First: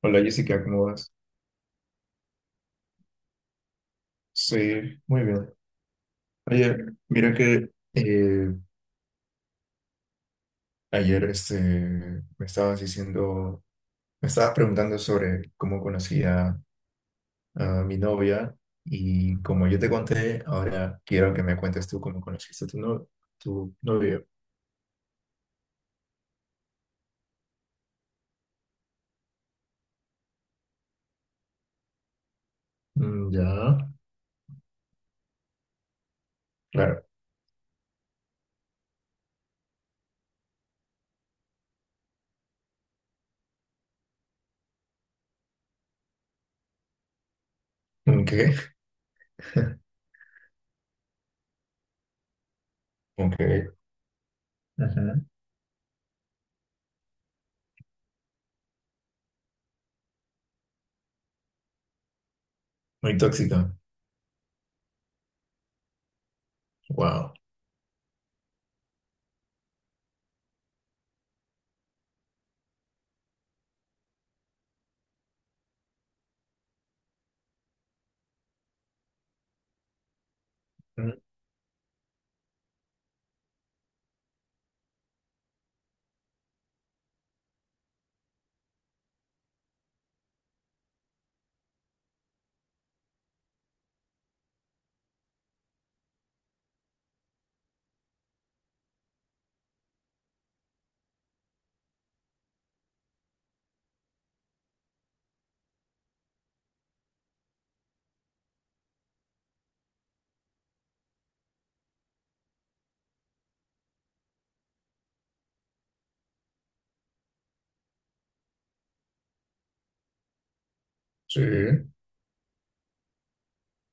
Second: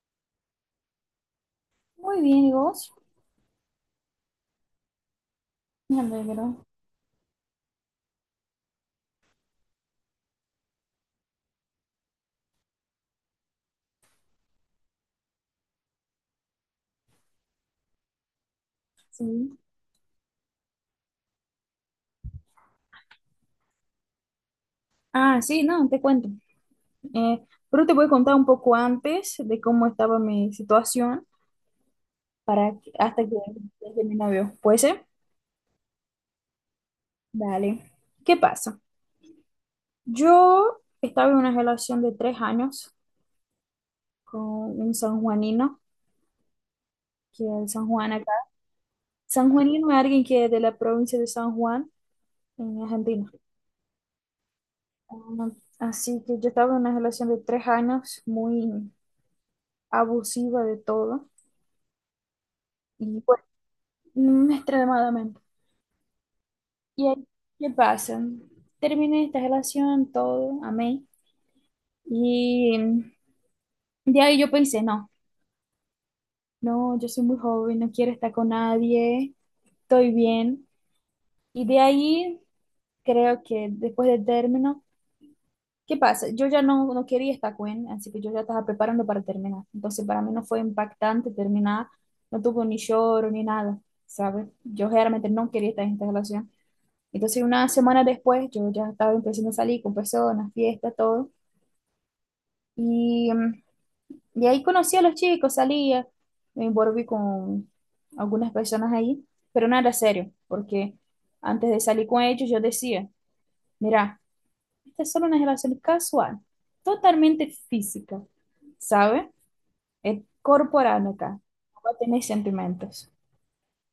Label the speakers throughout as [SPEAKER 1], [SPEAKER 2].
[SPEAKER 1] Hola Jessica, ¿cómo vas?
[SPEAKER 2] Muy bien, ¿y vos?
[SPEAKER 1] Sí, muy bien.
[SPEAKER 2] Me alegro,
[SPEAKER 1] Oye, mira que ayer me estabas diciendo, me estabas preguntando sobre cómo conocía a mi novia y
[SPEAKER 2] sí.
[SPEAKER 1] como yo te conté, ahora quiero que me cuentes tú cómo conociste a tu, no, tu novia.
[SPEAKER 2] Ah, sí, no, te cuento. Eh, pero te voy a contar un poco antes de cómo estaba mi situación hasta que
[SPEAKER 1] Mm, ya,
[SPEAKER 2] llegue mi novio. ¿Puede ser?
[SPEAKER 1] claro.
[SPEAKER 2] Dale. ¿Qué pasa? Yo estaba en una relación de tres años con un sanjuanino, que es de San Juan acá.
[SPEAKER 1] Ok,
[SPEAKER 2] Sanjuanino es alguien que es de la provincia de San Juan, en Argentina.
[SPEAKER 1] ok. Ajá.
[SPEAKER 2] Así que yo estaba en una relación de tres años muy abusiva de todo.
[SPEAKER 1] Muy
[SPEAKER 2] Y bueno,
[SPEAKER 1] tóxica.
[SPEAKER 2] mm, extremadamente. ¿Y ahí
[SPEAKER 1] Wow.
[SPEAKER 2] qué pasa? Terminé esta relación, todo, amé. Y de ahí yo pensé, no, no, yo soy muy joven, no quiero estar con nadie, estoy bien.
[SPEAKER 1] Mm,
[SPEAKER 2] Y de ahí creo que después del término, ¿qué pasa? Yo ya no quería estar con él, así que yo ya estaba preparando para terminar. Entonces para mí no fue impactante terminar, no tuvo ni lloro ni nada, ¿sabes? Yo realmente no quería estar en esta relación. Entonces, unas semanas después, yo ya estaba empezando a salir con personas, fiestas, todo. Y, y ahí conocí a los chicos, salía, me envolví con algunas personas ahí, pero no era serio, porque antes de salir con ellos yo decía, mira, esta es solo una relación casual, totalmente física, ¿sabe? Es corporal acá,
[SPEAKER 1] sí,
[SPEAKER 2] no va a tener sentimientos.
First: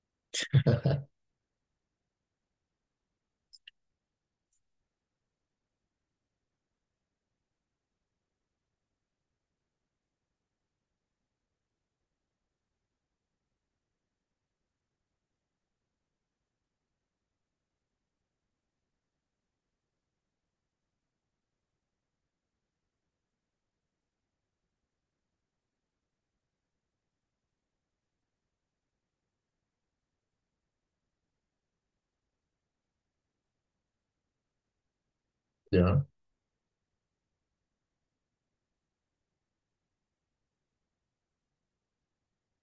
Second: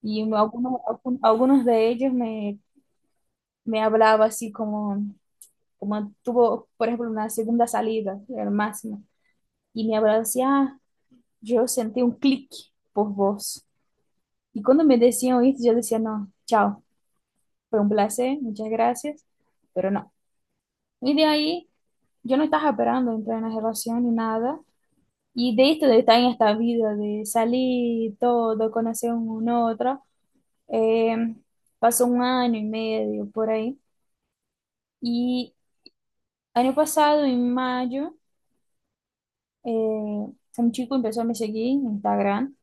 [SPEAKER 2] Y algunos de ellos me, me hablaba así como... Uma tuvo, por ejemplo, una segunda salida, el máximo. Y me hablaba así, ah, yo sentí un clic por vos. Y cuando me decían esto, yo decía, no, chao, fue un placer, muchas gracias, pero no. Y de ahí, yo no estaba esperando entrar en una relación ni nada. Y de esto de estar en esta vida, de salir todo, conocer uno otro, eh, pasó un año y medio por ahí. Y
[SPEAKER 1] ya.
[SPEAKER 2] año pasado, en mayo, eh, un chico empezó a me seguir en Instagram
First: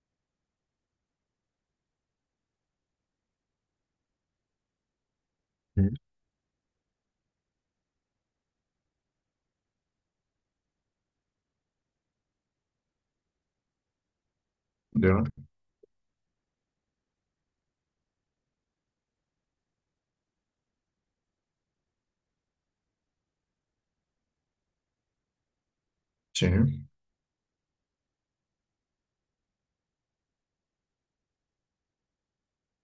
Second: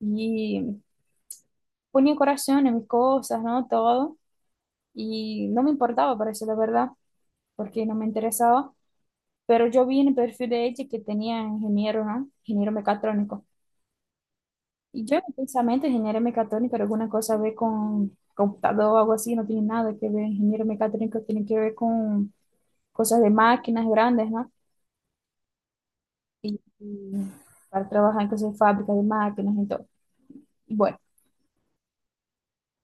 [SPEAKER 2] y ponía corazón en mis cosas, ¿no? Todo. Y no me
[SPEAKER 1] Mm,
[SPEAKER 2] importaba, parece la verdad, porque no me interesaba. Pero yo vi en el perfil de ella que tenía ingeniero, ¿no? Ingeniero mecatrónico. Y yo en
[SPEAKER 1] ya,
[SPEAKER 2] mi pensamiento, ingeniero mecatrónico, era alguna cosa ve con computador o algo así, no tiene nada que ver. Ingeniero mecatrónico tiene que ver con cosas de máquinas grandes, ¿no?
[SPEAKER 1] sí,
[SPEAKER 2] Y para trabajar en cosas de fábrica de máquinas y todo. Bueno.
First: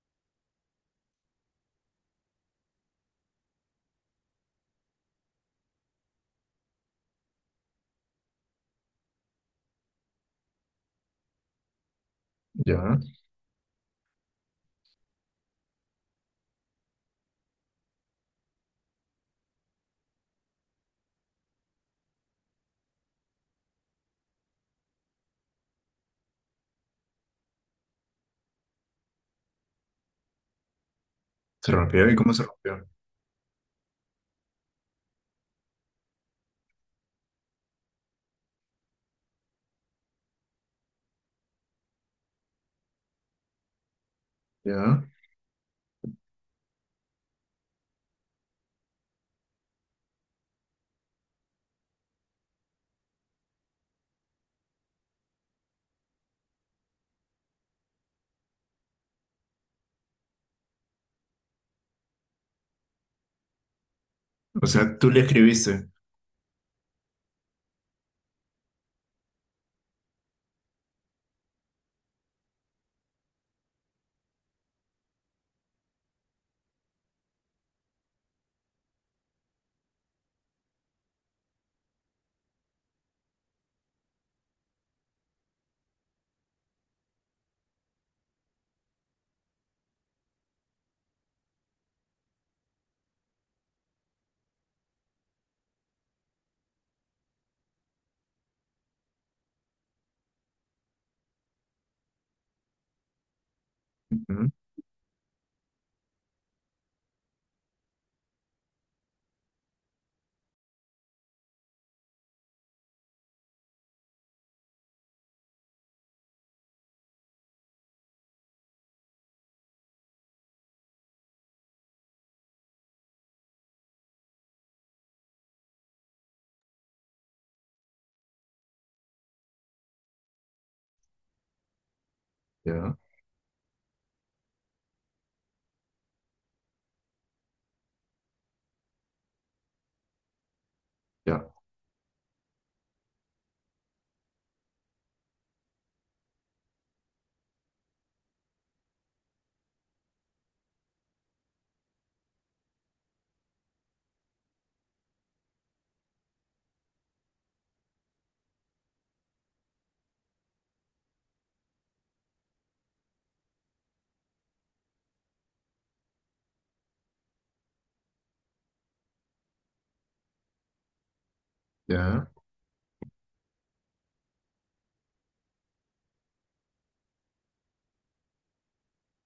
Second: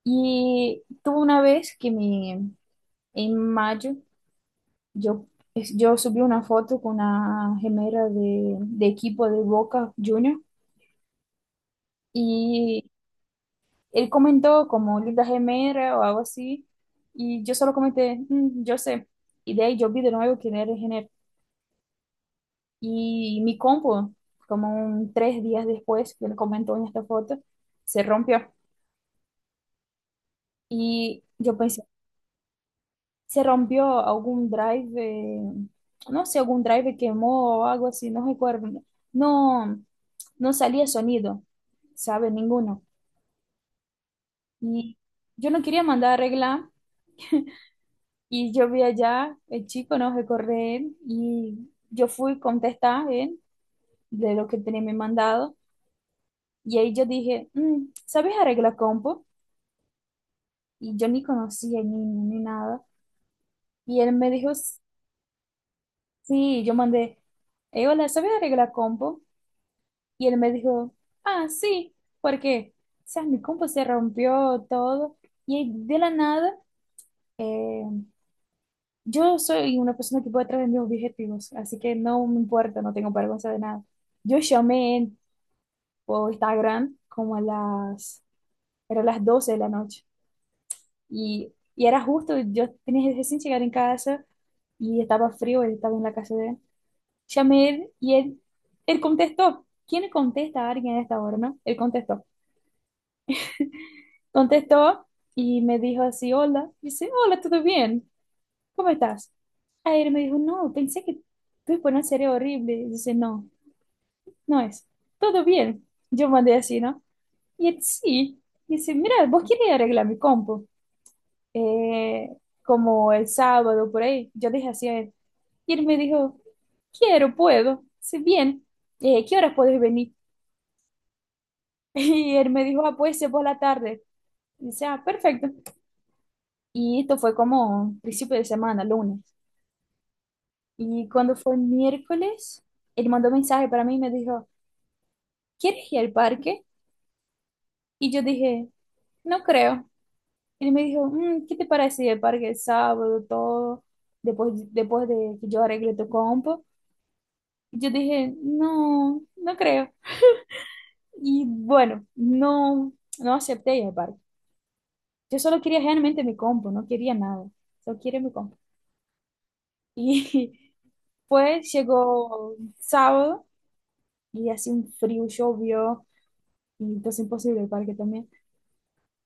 [SPEAKER 2] Y tuve una vez que me, en mayo yo, yo subí una foto con una gemera de equipo de Boca Junior y
[SPEAKER 1] ya.
[SPEAKER 2] él comentó como linda gemera o algo así y yo solo comenté, "Mm, yo sé". Y de ahí yo vi de nuevo quién era el género. Y mi compu, como un tres días después que él comentó en esta foto, se rompió. Y yo
[SPEAKER 1] Se
[SPEAKER 2] pensé,
[SPEAKER 1] rompió y cómo se rompió.
[SPEAKER 2] se rompió algún drive, no sé, algún drive quemó o algo así, no recuerdo. No, no salía sonido, ¿sabe? Ninguno. Y
[SPEAKER 1] Ya.
[SPEAKER 2] yo no quería mandar a arreglar y yo vi allá, el chico no recorre él y yo fui a contestar él de lo que tenía me mandado y ahí yo dije, "Mm, ¿sabes arreglar compo?" Y yo ni conocía ni nada. Y él me dijo,
[SPEAKER 1] O sea, tú le escribiste.
[SPEAKER 2] sí, yo mandé, hola, ¿sabes arreglar compo? Y él me dijo, ah, sí, porque, o sea, mi compu se rompió todo. Y de la nada, eh, yo soy una persona que puede traer mis objetivos, así que no me importa, no tengo vergüenza de nada. Yo llamé por Instagram como a las, era las 12 de la noche. Y era justo, yo tenía recién llegar en casa y estaba frío, él estaba en la casa de él. Llamé y él contestó. ¿Quién le contesta a alguien a esta hora, no? Él contestó.
[SPEAKER 1] Ujú,
[SPEAKER 2] Contestó y me dijo así, hola. Dice, hola, ¿todo bien? ¿Cómo estás? Ayer me dijo, no, pensé que tu exponencia era horrible. Dice, no, no es. Todo bien. Yo mandé así, ¿no? Y él, sí. Dice, mira, vos querés arreglar mi compu. eh, Como el sábado, por ahí. Yo dije así a él. Y él me dijo, quiero, puedo. Dice, bien. ¿Qué horas puedes venir? Y él me dijo, ah,
[SPEAKER 1] ya,
[SPEAKER 2] puede ser por la tarde. Dice, ah, perfecto. Y esto fue como principio de semana, lunes. Y cuando
[SPEAKER 1] ya,
[SPEAKER 2] fue miércoles, él mandó mensaje para mí y me dijo, ¿quieres ir al parque? Y yo dije, no creo. Él me dijo, "Mm, ¿qué te parece ir al parque el sábado, todo, después de que yo arregle tu compo?" Y yo dije, no, no creo. Y bueno, no, no acepté ir al parque. Yo solo quería realmente mi compo, no quería nada. Solo quería mi compo. Y pues
[SPEAKER 1] ya.
[SPEAKER 2] llegó sábado. Y hace un frio, llovió, y entonces imposible el parque también.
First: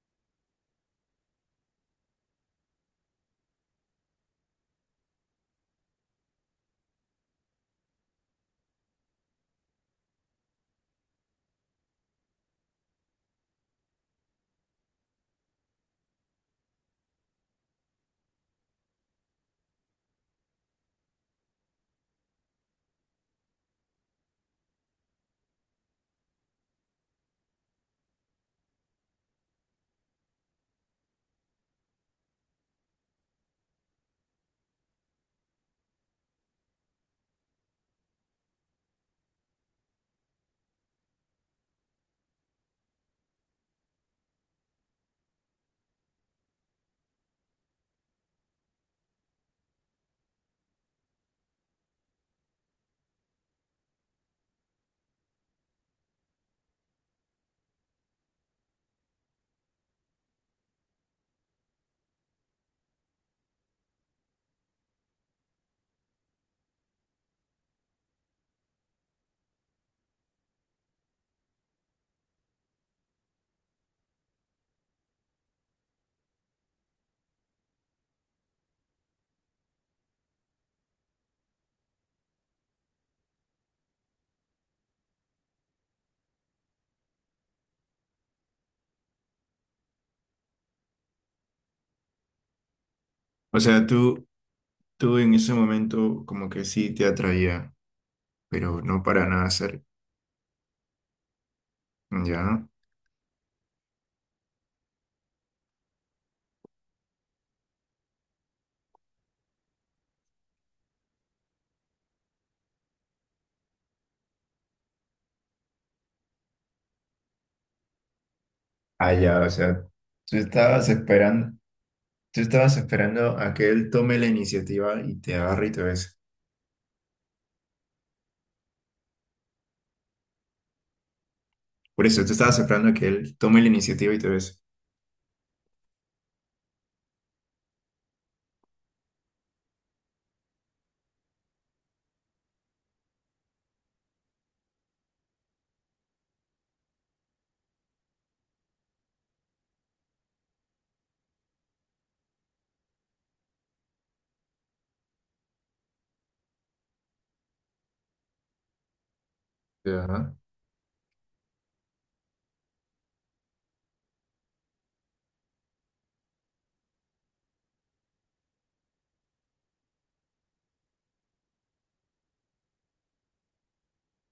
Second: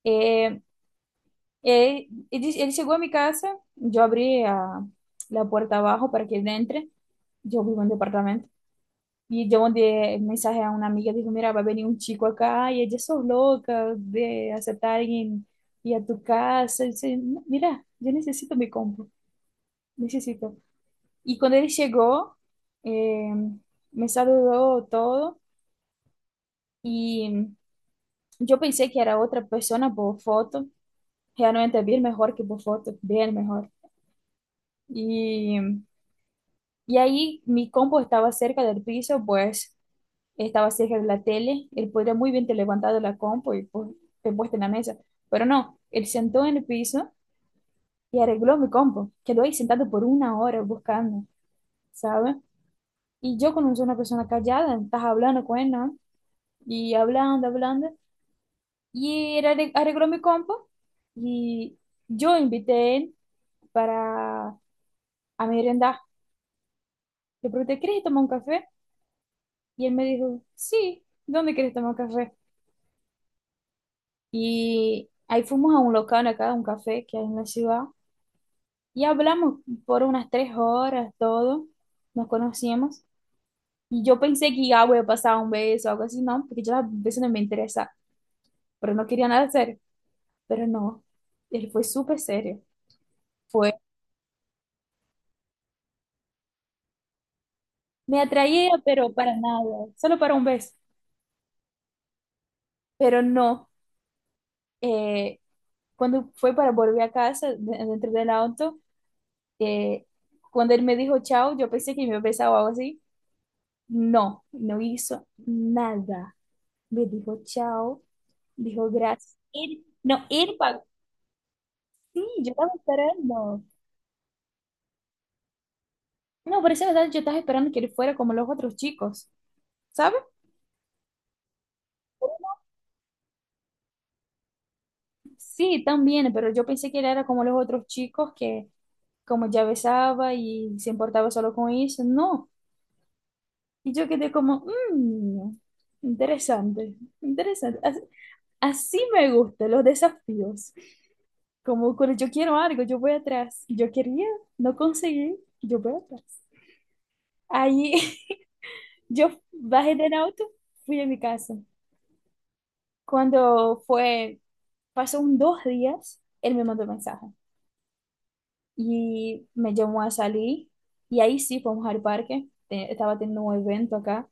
[SPEAKER 2] Eh, él llegó a mi casa, yo la puerta abajo para que él entre, yo vivo en departamento, y yo mandé el mensaje a una amiga, dijo, mira, va a venir un chico acá, y ella sos loca de aceptar a alguien y a tu casa, y dice, "No, mira, yo necesito mi compu, necesito". Y cuando él llegó, eh, me saludó todo, y... Yo pensei que era outra pessoa por foto, realmente vi melhor que por foto, bem melhor. E, e aí, mi compo estava cerca do piso, pues estava cerca da tele, ele poderia muito bem ter levantado a compo e te puesto na mesa, pero não, ele sentou no piso e arreglou mi compo, quedou aí sentado por uma hora buscando, sabe? E eu, como sou uma pessoa callada, estava falando com ele, não? E hablando, hablando, e ele arreglou mi compo y yo invité para a merienda. Le pregunté, ¿quieres tomar un café? Y él me dijo, sí, ¿dónde quieres tomar café? Y ahí fuimos a un local acá, un café que hay en la ciudad, y hablamos por unas tres horas, todo, nos conocíamos. Y yo pensé que ya voy a pasar un beso o algo así, no, porque yo las veces no me interesa, pero no quería nada serio, pero no, él fue súper serio,
[SPEAKER 1] O
[SPEAKER 2] fue,
[SPEAKER 1] sea, tú en ese momento como que sí te atraía,
[SPEAKER 2] me atraía,
[SPEAKER 1] pero no
[SPEAKER 2] pero
[SPEAKER 1] para
[SPEAKER 2] para
[SPEAKER 1] nada ser.
[SPEAKER 2] nada, solo para un beso,
[SPEAKER 1] Ya.
[SPEAKER 2] pero no. eh, Cuando fue para volver a casa, dentro del auto, eh, cuando él me dijo chao, yo pensé que me besaba o algo así. No, no hizo nada. Me dijo chao, dijo
[SPEAKER 1] Ah,
[SPEAKER 2] gracias.
[SPEAKER 1] ya, o sea,
[SPEAKER 2] No,
[SPEAKER 1] tú
[SPEAKER 2] él pagó.
[SPEAKER 1] estabas esperando,
[SPEAKER 2] Sí,
[SPEAKER 1] tú
[SPEAKER 2] yo estaba
[SPEAKER 1] estabas esperando a
[SPEAKER 2] esperando.
[SPEAKER 1] que él tome la iniciativa y te agarre y te bese.
[SPEAKER 2] No, por esa verdad, yo estaba esperando que él fuera como los otros chicos, ¿sabes?
[SPEAKER 1] Por eso, tú estabas esperando a que él tome la iniciativa y te bese.
[SPEAKER 2] Sí, también, pero yo pensé que él era como los otros chicos que como ya besaba y se importaba solo con eso. No. Y yo quedé como, "Mm, interesante, interesante. Así, me gustan los desafíos". Como cuando yo quiero algo, yo voy atrás. Yo quería, no conseguí, yo voy atrás. Ahí yo bajé del
[SPEAKER 1] Ya.
[SPEAKER 2] auto, fui a mi casa. Cuando fue, pasó un dos días, él me mandó mensaje y me llamó a salir. Y ahí sí, fuimos al parque. Estaba teniendo un evento acá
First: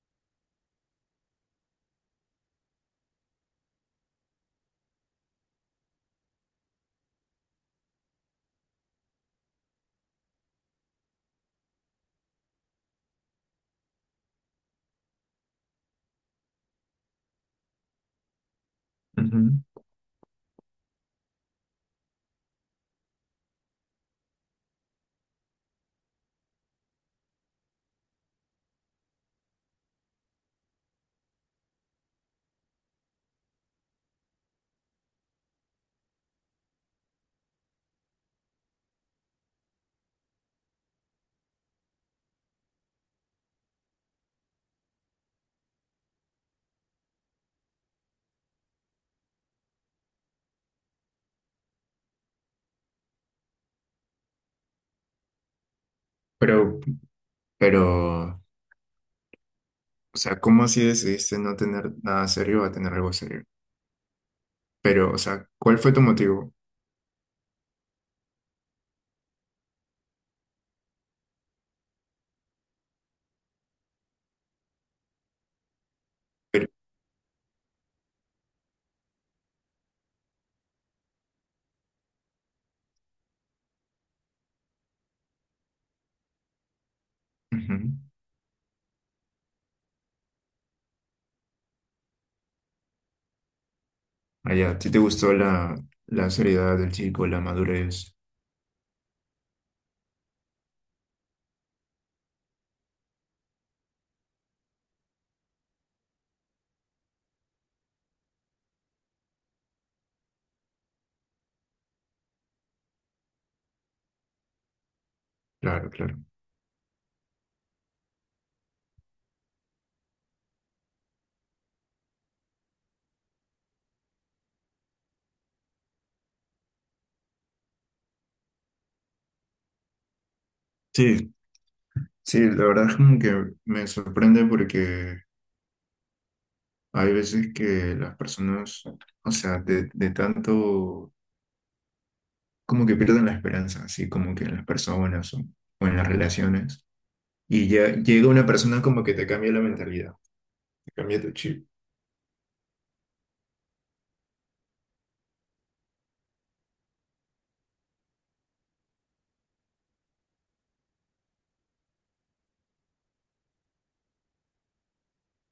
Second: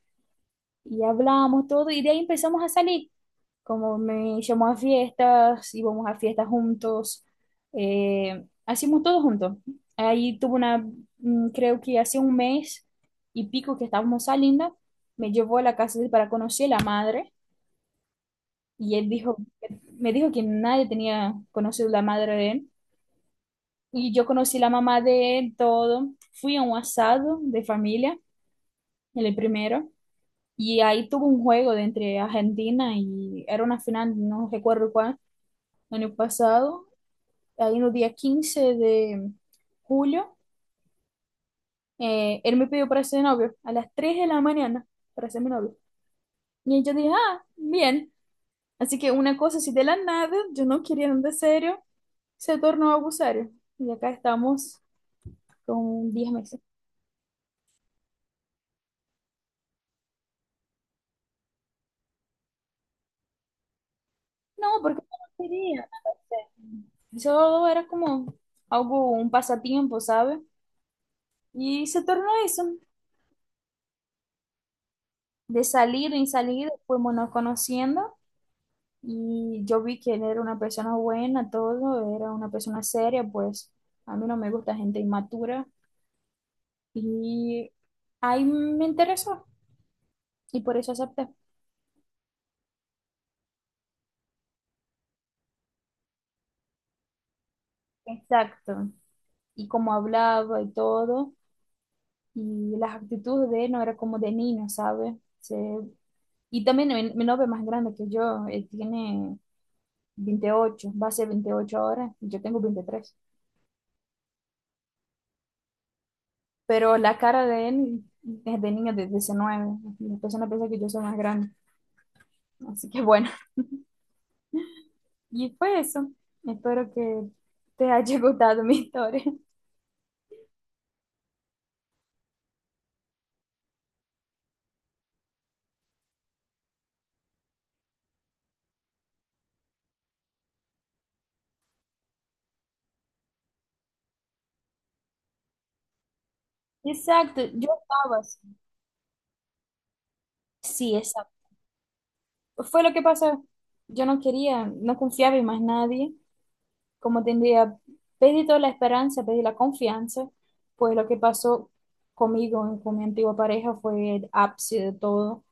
[SPEAKER 2] y hablamos todo y de ahí empezamos a salir. Como me llamó a fiestas, íbamos a fiestas juntos, hacíamos todo juntos. Ahí tuvo una, mm, creo que hace un mes y pico que estábamos saliendo, me llevó a la casa de él para conocer la madre y él dijo,
[SPEAKER 1] Ujú.
[SPEAKER 2] me dijo que nadie tenía conocido la madre de él. Y yo conocí la mamá de él, todo. Fui a un asado de familia, el primero. Y ahí tuvo un juego de entre Argentina y era una final, no recuerdo cuál, el año pasado. Ahí en el día 15 de julio, él me pidió para ser novio a las 3 de la mañana para ser mi novio. Y yo dije, ah, bien. Así que una cosa así de la nada, yo no quería nada serio, se tornó abusario. Y acá estamos con diez meses.
[SPEAKER 1] Pero, pero, o sea, ¿cómo así decidiste no tener nada serio a tener algo serio?
[SPEAKER 2] No, porque
[SPEAKER 1] Pero,
[SPEAKER 2] yo
[SPEAKER 1] o
[SPEAKER 2] no
[SPEAKER 1] sea,
[SPEAKER 2] quería
[SPEAKER 1] ¿cuál
[SPEAKER 2] nada
[SPEAKER 1] fue tu motivo?
[SPEAKER 2] serio. Eso era como algo, un pasatiempo, ¿sabes? Y se tornó eso. De salir y salir, fuimos nos conociendo y yo vi que él era una persona buena, todo, era una persona seria, pues a mí no me gusta gente inmatura y
[SPEAKER 1] Ujú.
[SPEAKER 2] ahí me interesó y por eso acepté.
[SPEAKER 1] Ah, ya, ¿a ti te gustó la, la seriedad del chico, la madurez?
[SPEAKER 2] Exacto. Y como hablaba y todo, y las actitudes de él no era como de niño, ¿sabes? Y también mi novio es más grande que yo, él tiene 28 va a ser 28 ahora y yo tengo veintitrés.
[SPEAKER 1] Claro, claro.
[SPEAKER 2] Pero la cara de él es de niño de diecinueve. La persona piensa que yo soy más grande. Así que bueno, y fue eso. Espero que te haya gustado mi historia.
[SPEAKER 1] Sí, sí, la verdad es como que me sorprende porque hay veces que las personas, o sea, de tanto, como que pierden la esperanza, así como que en las personas o en las relaciones.
[SPEAKER 2] Exacto, yo
[SPEAKER 1] Y ya
[SPEAKER 2] estaba
[SPEAKER 1] llega
[SPEAKER 2] así.
[SPEAKER 1] una persona como que te cambia la mentalidad, te
[SPEAKER 2] Sí,
[SPEAKER 1] cambia tu
[SPEAKER 2] exacto.
[SPEAKER 1] chip.
[SPEAKER 2] Fue lo que pasó. Yo no quería, no confiaba en más nadie. Como tendría, pedí toda la esperanza, pedí la confianza. Pues lo que pasó conmigo, con mi antigua pareja, fue el ápice de todo.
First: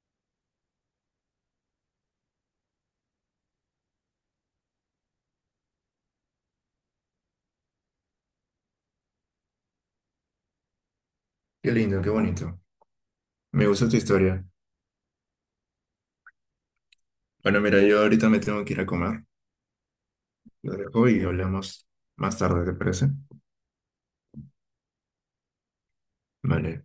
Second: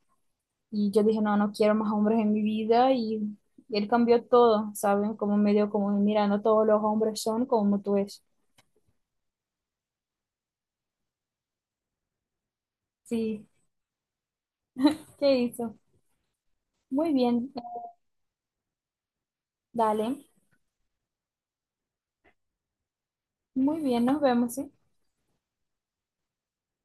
[SPEAKER 2] Y yo dije, no, no quiero más hombres en mi vida y él cambió todo, ¿saben? Como medio como, mira, no todos los hombres son como tú es.
[SPEAKER 1] Qué lindo, qué bonito.
[SPEAKER 2] Sí,
[SPEAKER 1] Me gusta tu historia.
[SPEAKER 2] ¿qué hizo? Muy bien,
[SPEAKER 1] Bueno, mira, yo ahorita me tengo que ir a comer.
[SPEAKER 2] dale,
[SPEAKER 1] Lo dejo y hablamos más tarde, ¿te parece?
[SPEAKER 2] muy bien, nos vemos, ¿sí?
[SPEAKER 1] Vale.